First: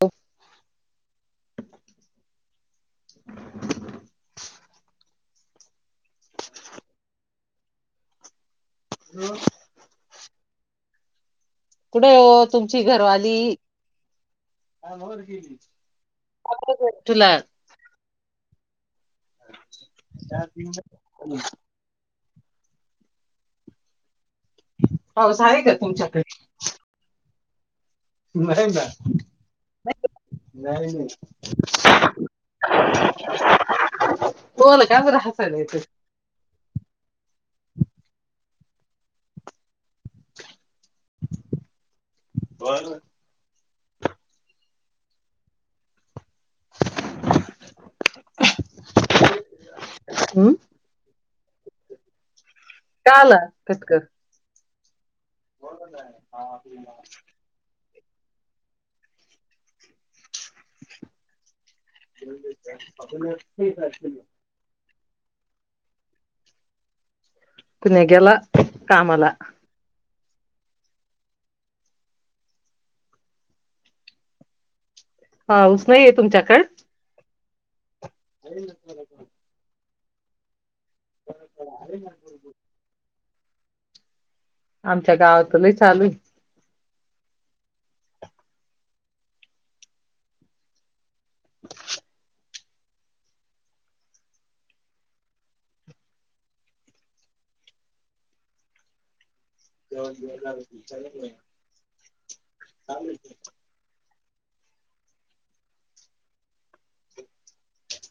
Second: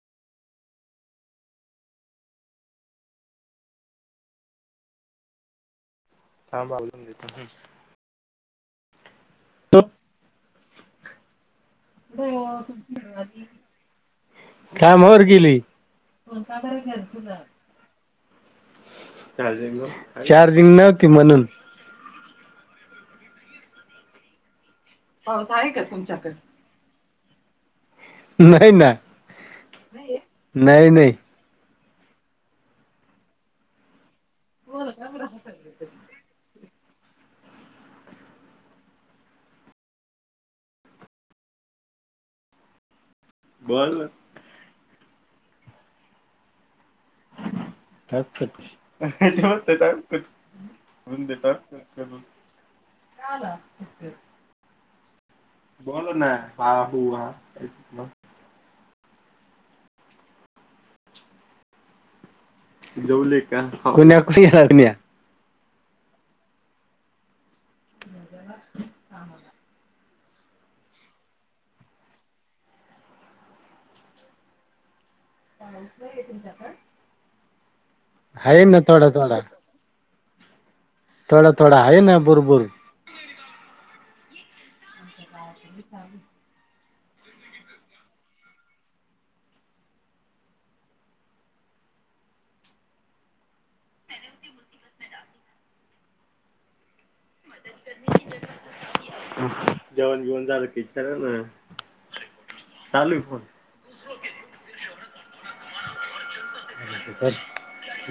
अ [unintelligible] [inaudible] [unintelligible] सांबा [unintelligible] आलून देत हम [unintelligible] कुठय ओ तुमची घरवाली कामावर गेली तुला चार्जिंग नव्हती म्हणून पाऊस आहे का तुमच्याकडे नाही ना नाही नाही बोल काय बर हसल्यास बर बोल तते [unintelligible] ह हम्म ह [unintelligible] का आला कट कर बोल ना आ हु हा ह् [unintelligible] जाऊ कान्या कुणीन्या कुण्या गेला कामाला पाऊस नाहीय तुमच्याकडं? आहे ना थोडा थोडा थोड थोडा आहे ना बुरबुर आमच्या गावातूनही चालू आहे. जेवण बीवण झालं का विचारा ना? चालू ांले आहे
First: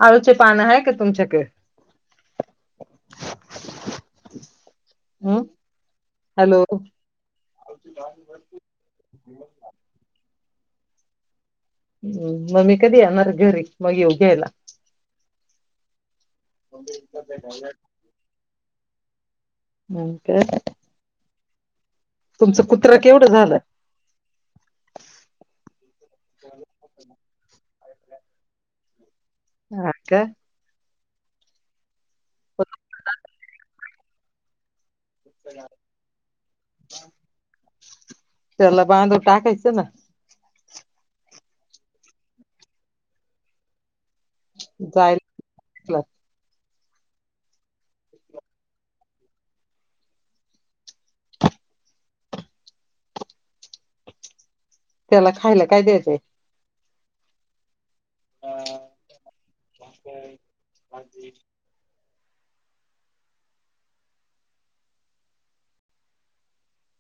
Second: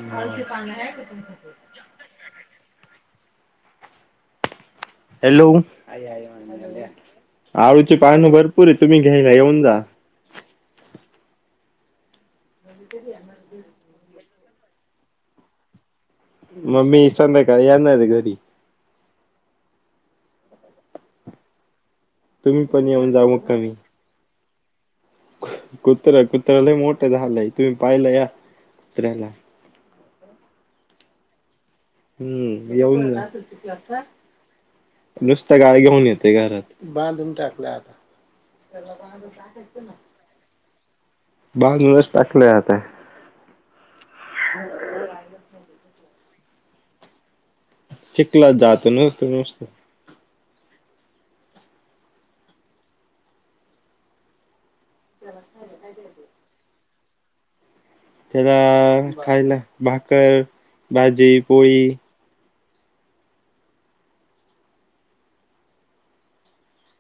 मा आळूचे का पानं आहे आहेु तुमच्याकडे हम्म हॅलो. हॅलो आळूची पान भरपूर आहे तुम्ही घ्यायला येऊन जा मम्मी कधी येणार घरी मग येऊ घ्यायला मम्मी सध्याकाळी येणार आहे घरी मग काय? तुमचा तुम्ही पण कुत्रा येऊन केवढं झालंय कुत्रा लय मोठं झालंय तुम्ही पाहिलं या कुत्र्याला हा का? हम्म येऊन नुसत्या गाळी घेऊन येते घरात बांधून टाकलं आता त्याला बांधून टाकायच ना बाधूनच टाकलंय आता जायला चिखलात जात नसतं तुम्ही त्याला खायला काय द्यायचंय? त्याला खायला भाकर भाजी पोळी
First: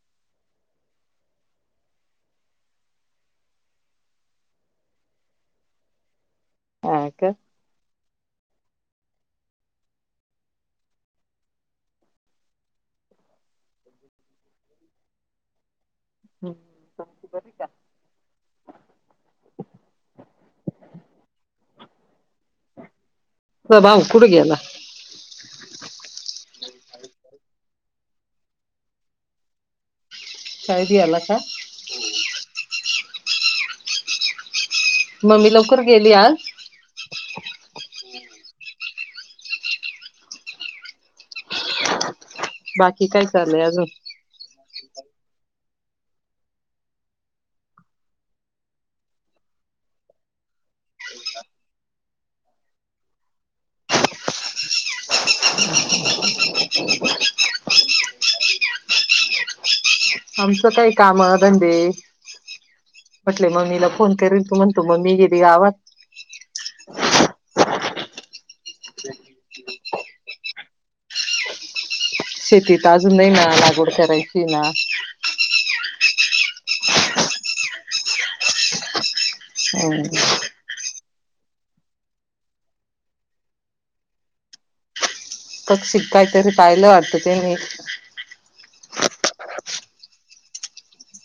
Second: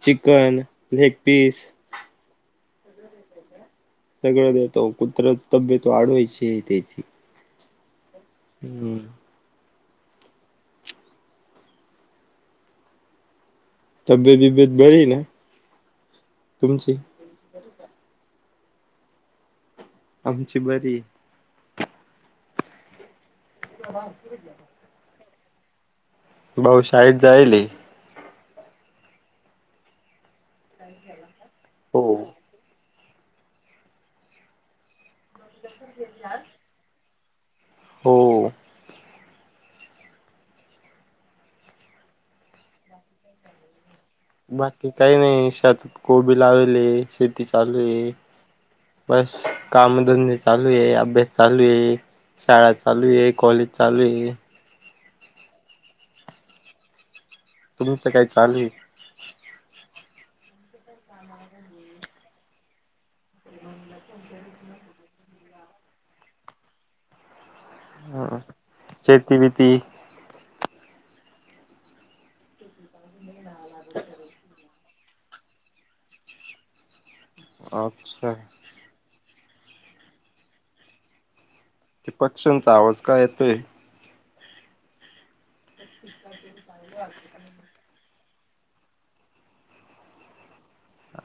चिकन लेग पीस सगळं देतो कुत्र तब्येत वाढवायची त्याची हा का हम्म. तब्येत विबेत बरी ना? तुमची हम्म बरी का? आमची बरी. तुझा भाऊ कुड गेला? भाऊ शाळेत जाईल शाळेत याला का हो. मम्मी लवकर गेली आज? हो. बाकी काय चालू आहे अजून? बाकी काही नाही शेतात कोबी लावले शेती चालू आहे बस कामधंदी चालू आहे अभ्यास चालू आहे. शाळा चालू आहे कॉलेज चालू आहे. तुमचं काही चालू? आमचं काही काम धंदे म्हटले मम्मीला फोन करील तू म्हणतो मम्मी गेली गावात हम शेती बीती शेतीत अजून नाही ना लागवड करायची ना अच्छा हो ते पक्ष्यांचा आवाज का येतोय? पक्षी कायतरी पाहिलं वाटत ते मी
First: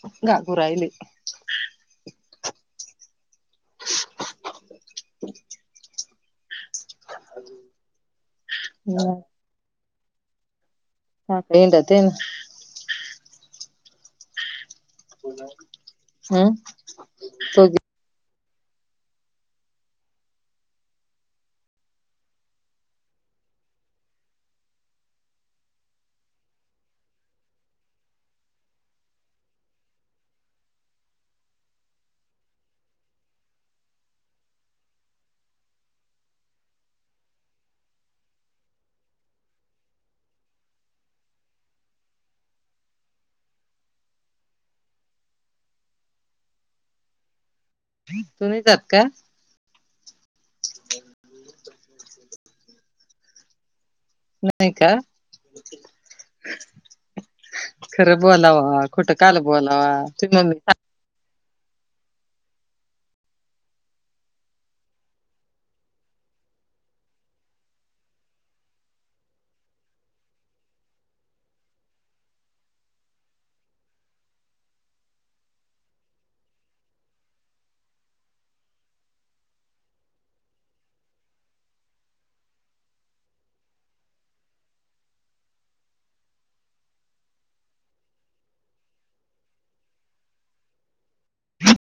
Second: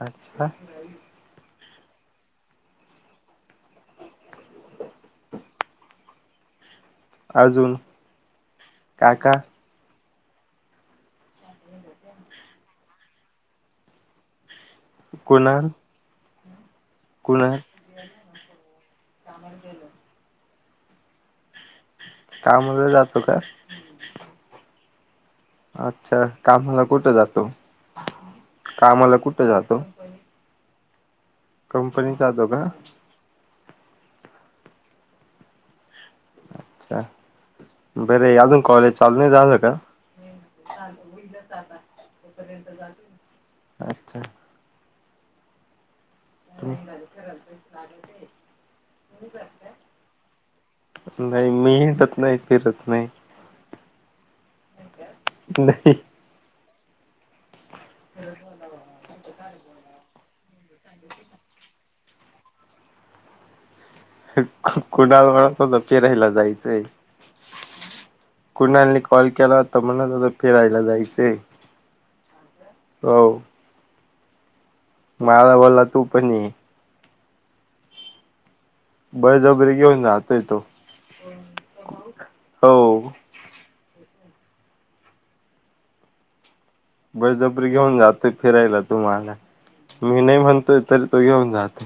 अच्छा अजून काका ह [unintelligible] कुणाल हम्म कुणाल तो गे- काममध्ये जातो का अच्छा कामाला कुठ जातो कामाला कुठं जातो? कंपनीत जातो का? अच्छा बरे अजून कॉलेज चालून नाही झाल का? [unintelligible] [unintelligible] तुम्हीेच आहात का? नाही मी हिडत नाही फिरत नाही नाहीय का? नाही खरं बोलाव कुठं काल बोलावा कुणाल म्हणत होता फिरायला जायचंय कुणालनी कॉल केला होता म्हणत होता फिरायला जायचे हो मला बोला तू पण ये बळ जबरी घेऊन जातोय तो हो बळजबरी घेऊन जातो फिरायला तुम्हाला मी नाही म्हणतोय तरी तो घेऊन जात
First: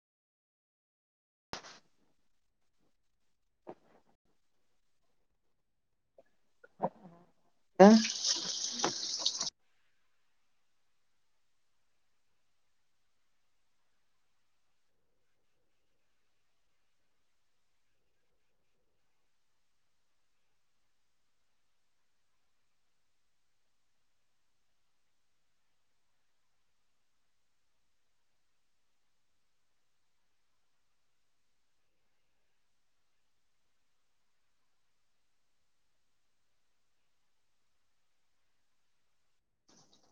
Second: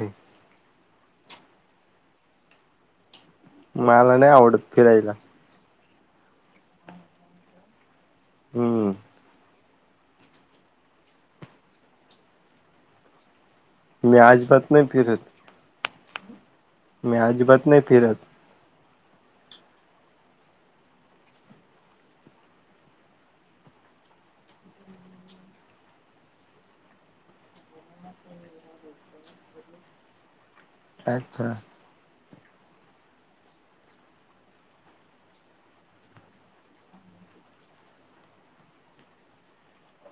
मला नाही आवडत फिरायला हम हम्म मी आजीबात नाही फिरत मी अजीबात नाही फिरत अच्छा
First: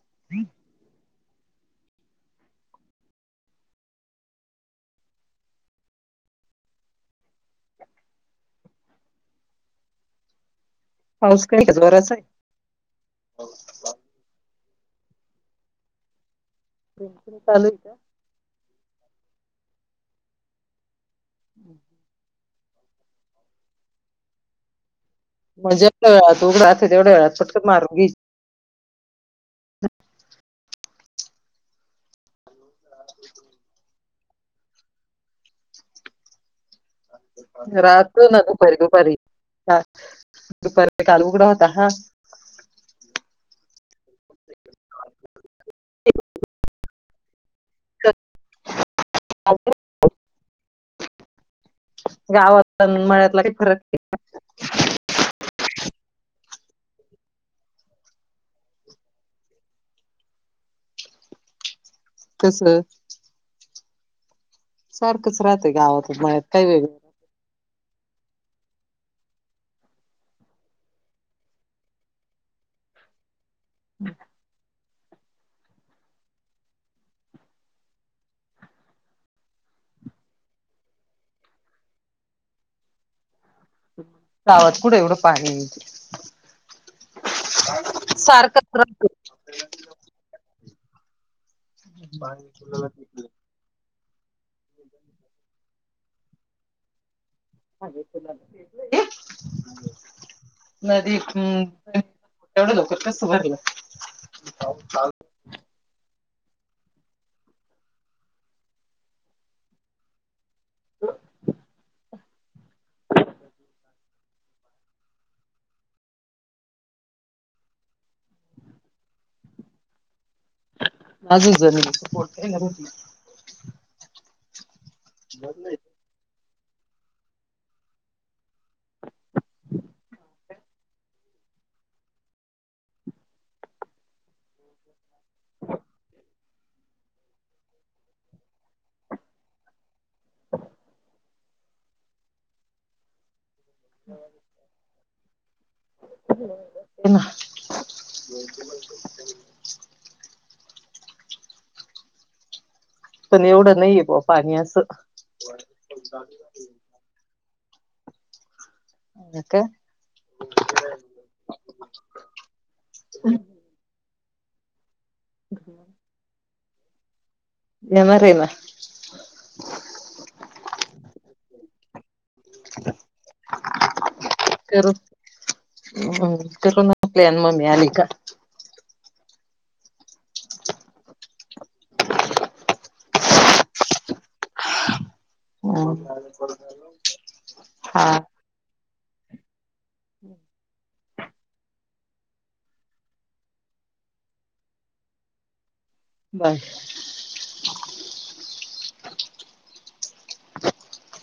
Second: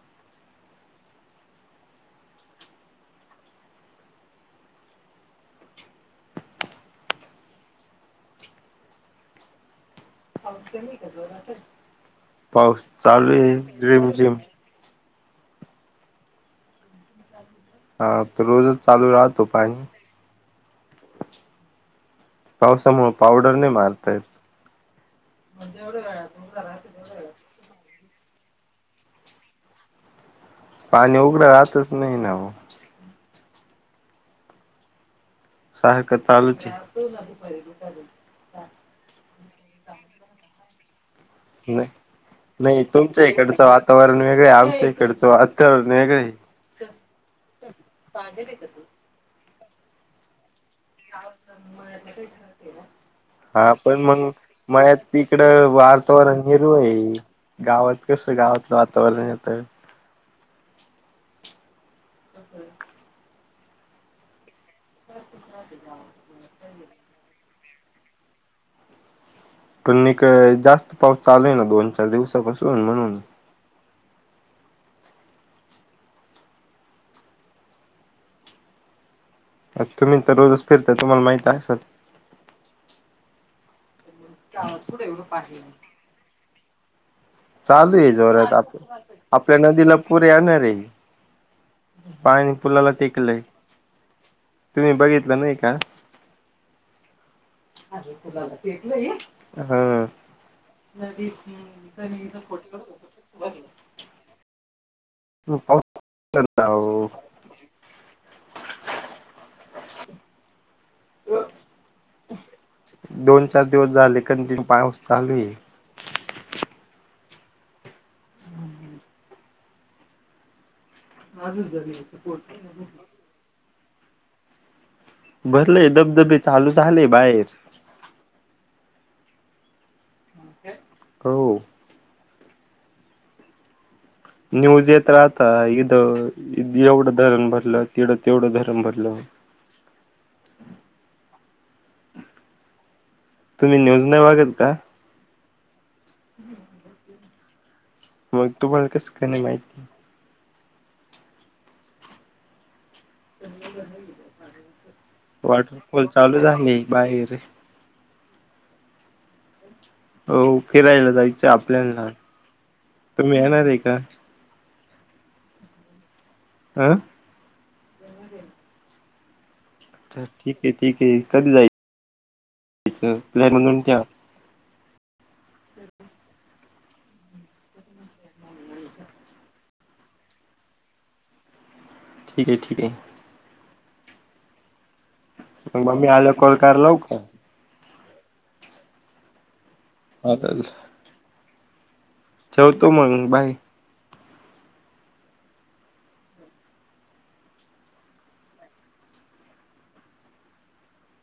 [unintelligible] पाऊस काही का जोराचा पाऊस चालू आहे रिमझिम बिकुल हा तर रोजच चालू राहतो पाणी [unintelligible] पावसामुळे पावडर नाही मारता येत मग जेवढ वेळात त उघडा तेवढ्या वेळात पटकन मारून घ्यायची ह पाणी उघडं राहतच नाही ना [unintelligible] सारखं चालूच आहे राहत ना दुपारी दुपारी ह दुपारी नाही. [unintelligible] नाही तुमच्या इकडचं वातावरण वेगळं आमच्या इकडचं वातात्यावरण वेगळं पागल आहे का तू [unintelligible] गावात अन मळ्यातला काही हा फरक पण मग म तिकड वारातावरण निरू आहे गावात कस गावातलं वातावरण येत कसं सारखंच राहतंय गावातचत काही वेगळं पण नक जास्त पाऊस चालूय ना दोन चार दिवसापासून म्हणून हम् अ तुम्ही तर रोजच फिरता तुम्हाला माहित असल गावात कुठं एवढं पाणी चालू आहे जोरात आ सारखंच राहत आपल्या नदीला पुरे येणार आहे पाणी पुुलाला टेकलंय. तुम्ही बघितलं नाही का? ह नदी हम्म. तेवढ लोकर कसं भरलं? [unintelligible] [unintelligible] दोन चार दिवस झाले कण तीन पास चालू आहे. [unintelligible] भरलय धबधबे चालू झाले बाहेर. हो. न्यूज येत राहता इथ एवढं धरण भरलं तढं तेवढं धरण भरलं. [inaudible] तुम्ही न्यूज नाही वागत का? ते ना मग तुम्हाला कस का नाही माहिती? पण एवढं नाहीये बुवा पाणी असं वॉटरफॉल चालू झाले बाहेर. अक हो फिरायला जायचं आपल्या, तुम्ही येणार आहे का? [unintelligible] आं येनारये ना. तर ठीक आहे ठीक आहे कधी जायचयच प्लॅन म्हणून ठेवा. करम् कर ना आपल्यान मम्मी आली का. ठीक आहे ठीक आहे. मग मम्मी आल्यावर कॉल कराय लाऊ का? हा. अ ठेवतो मग बाय. बाय. [inaudible]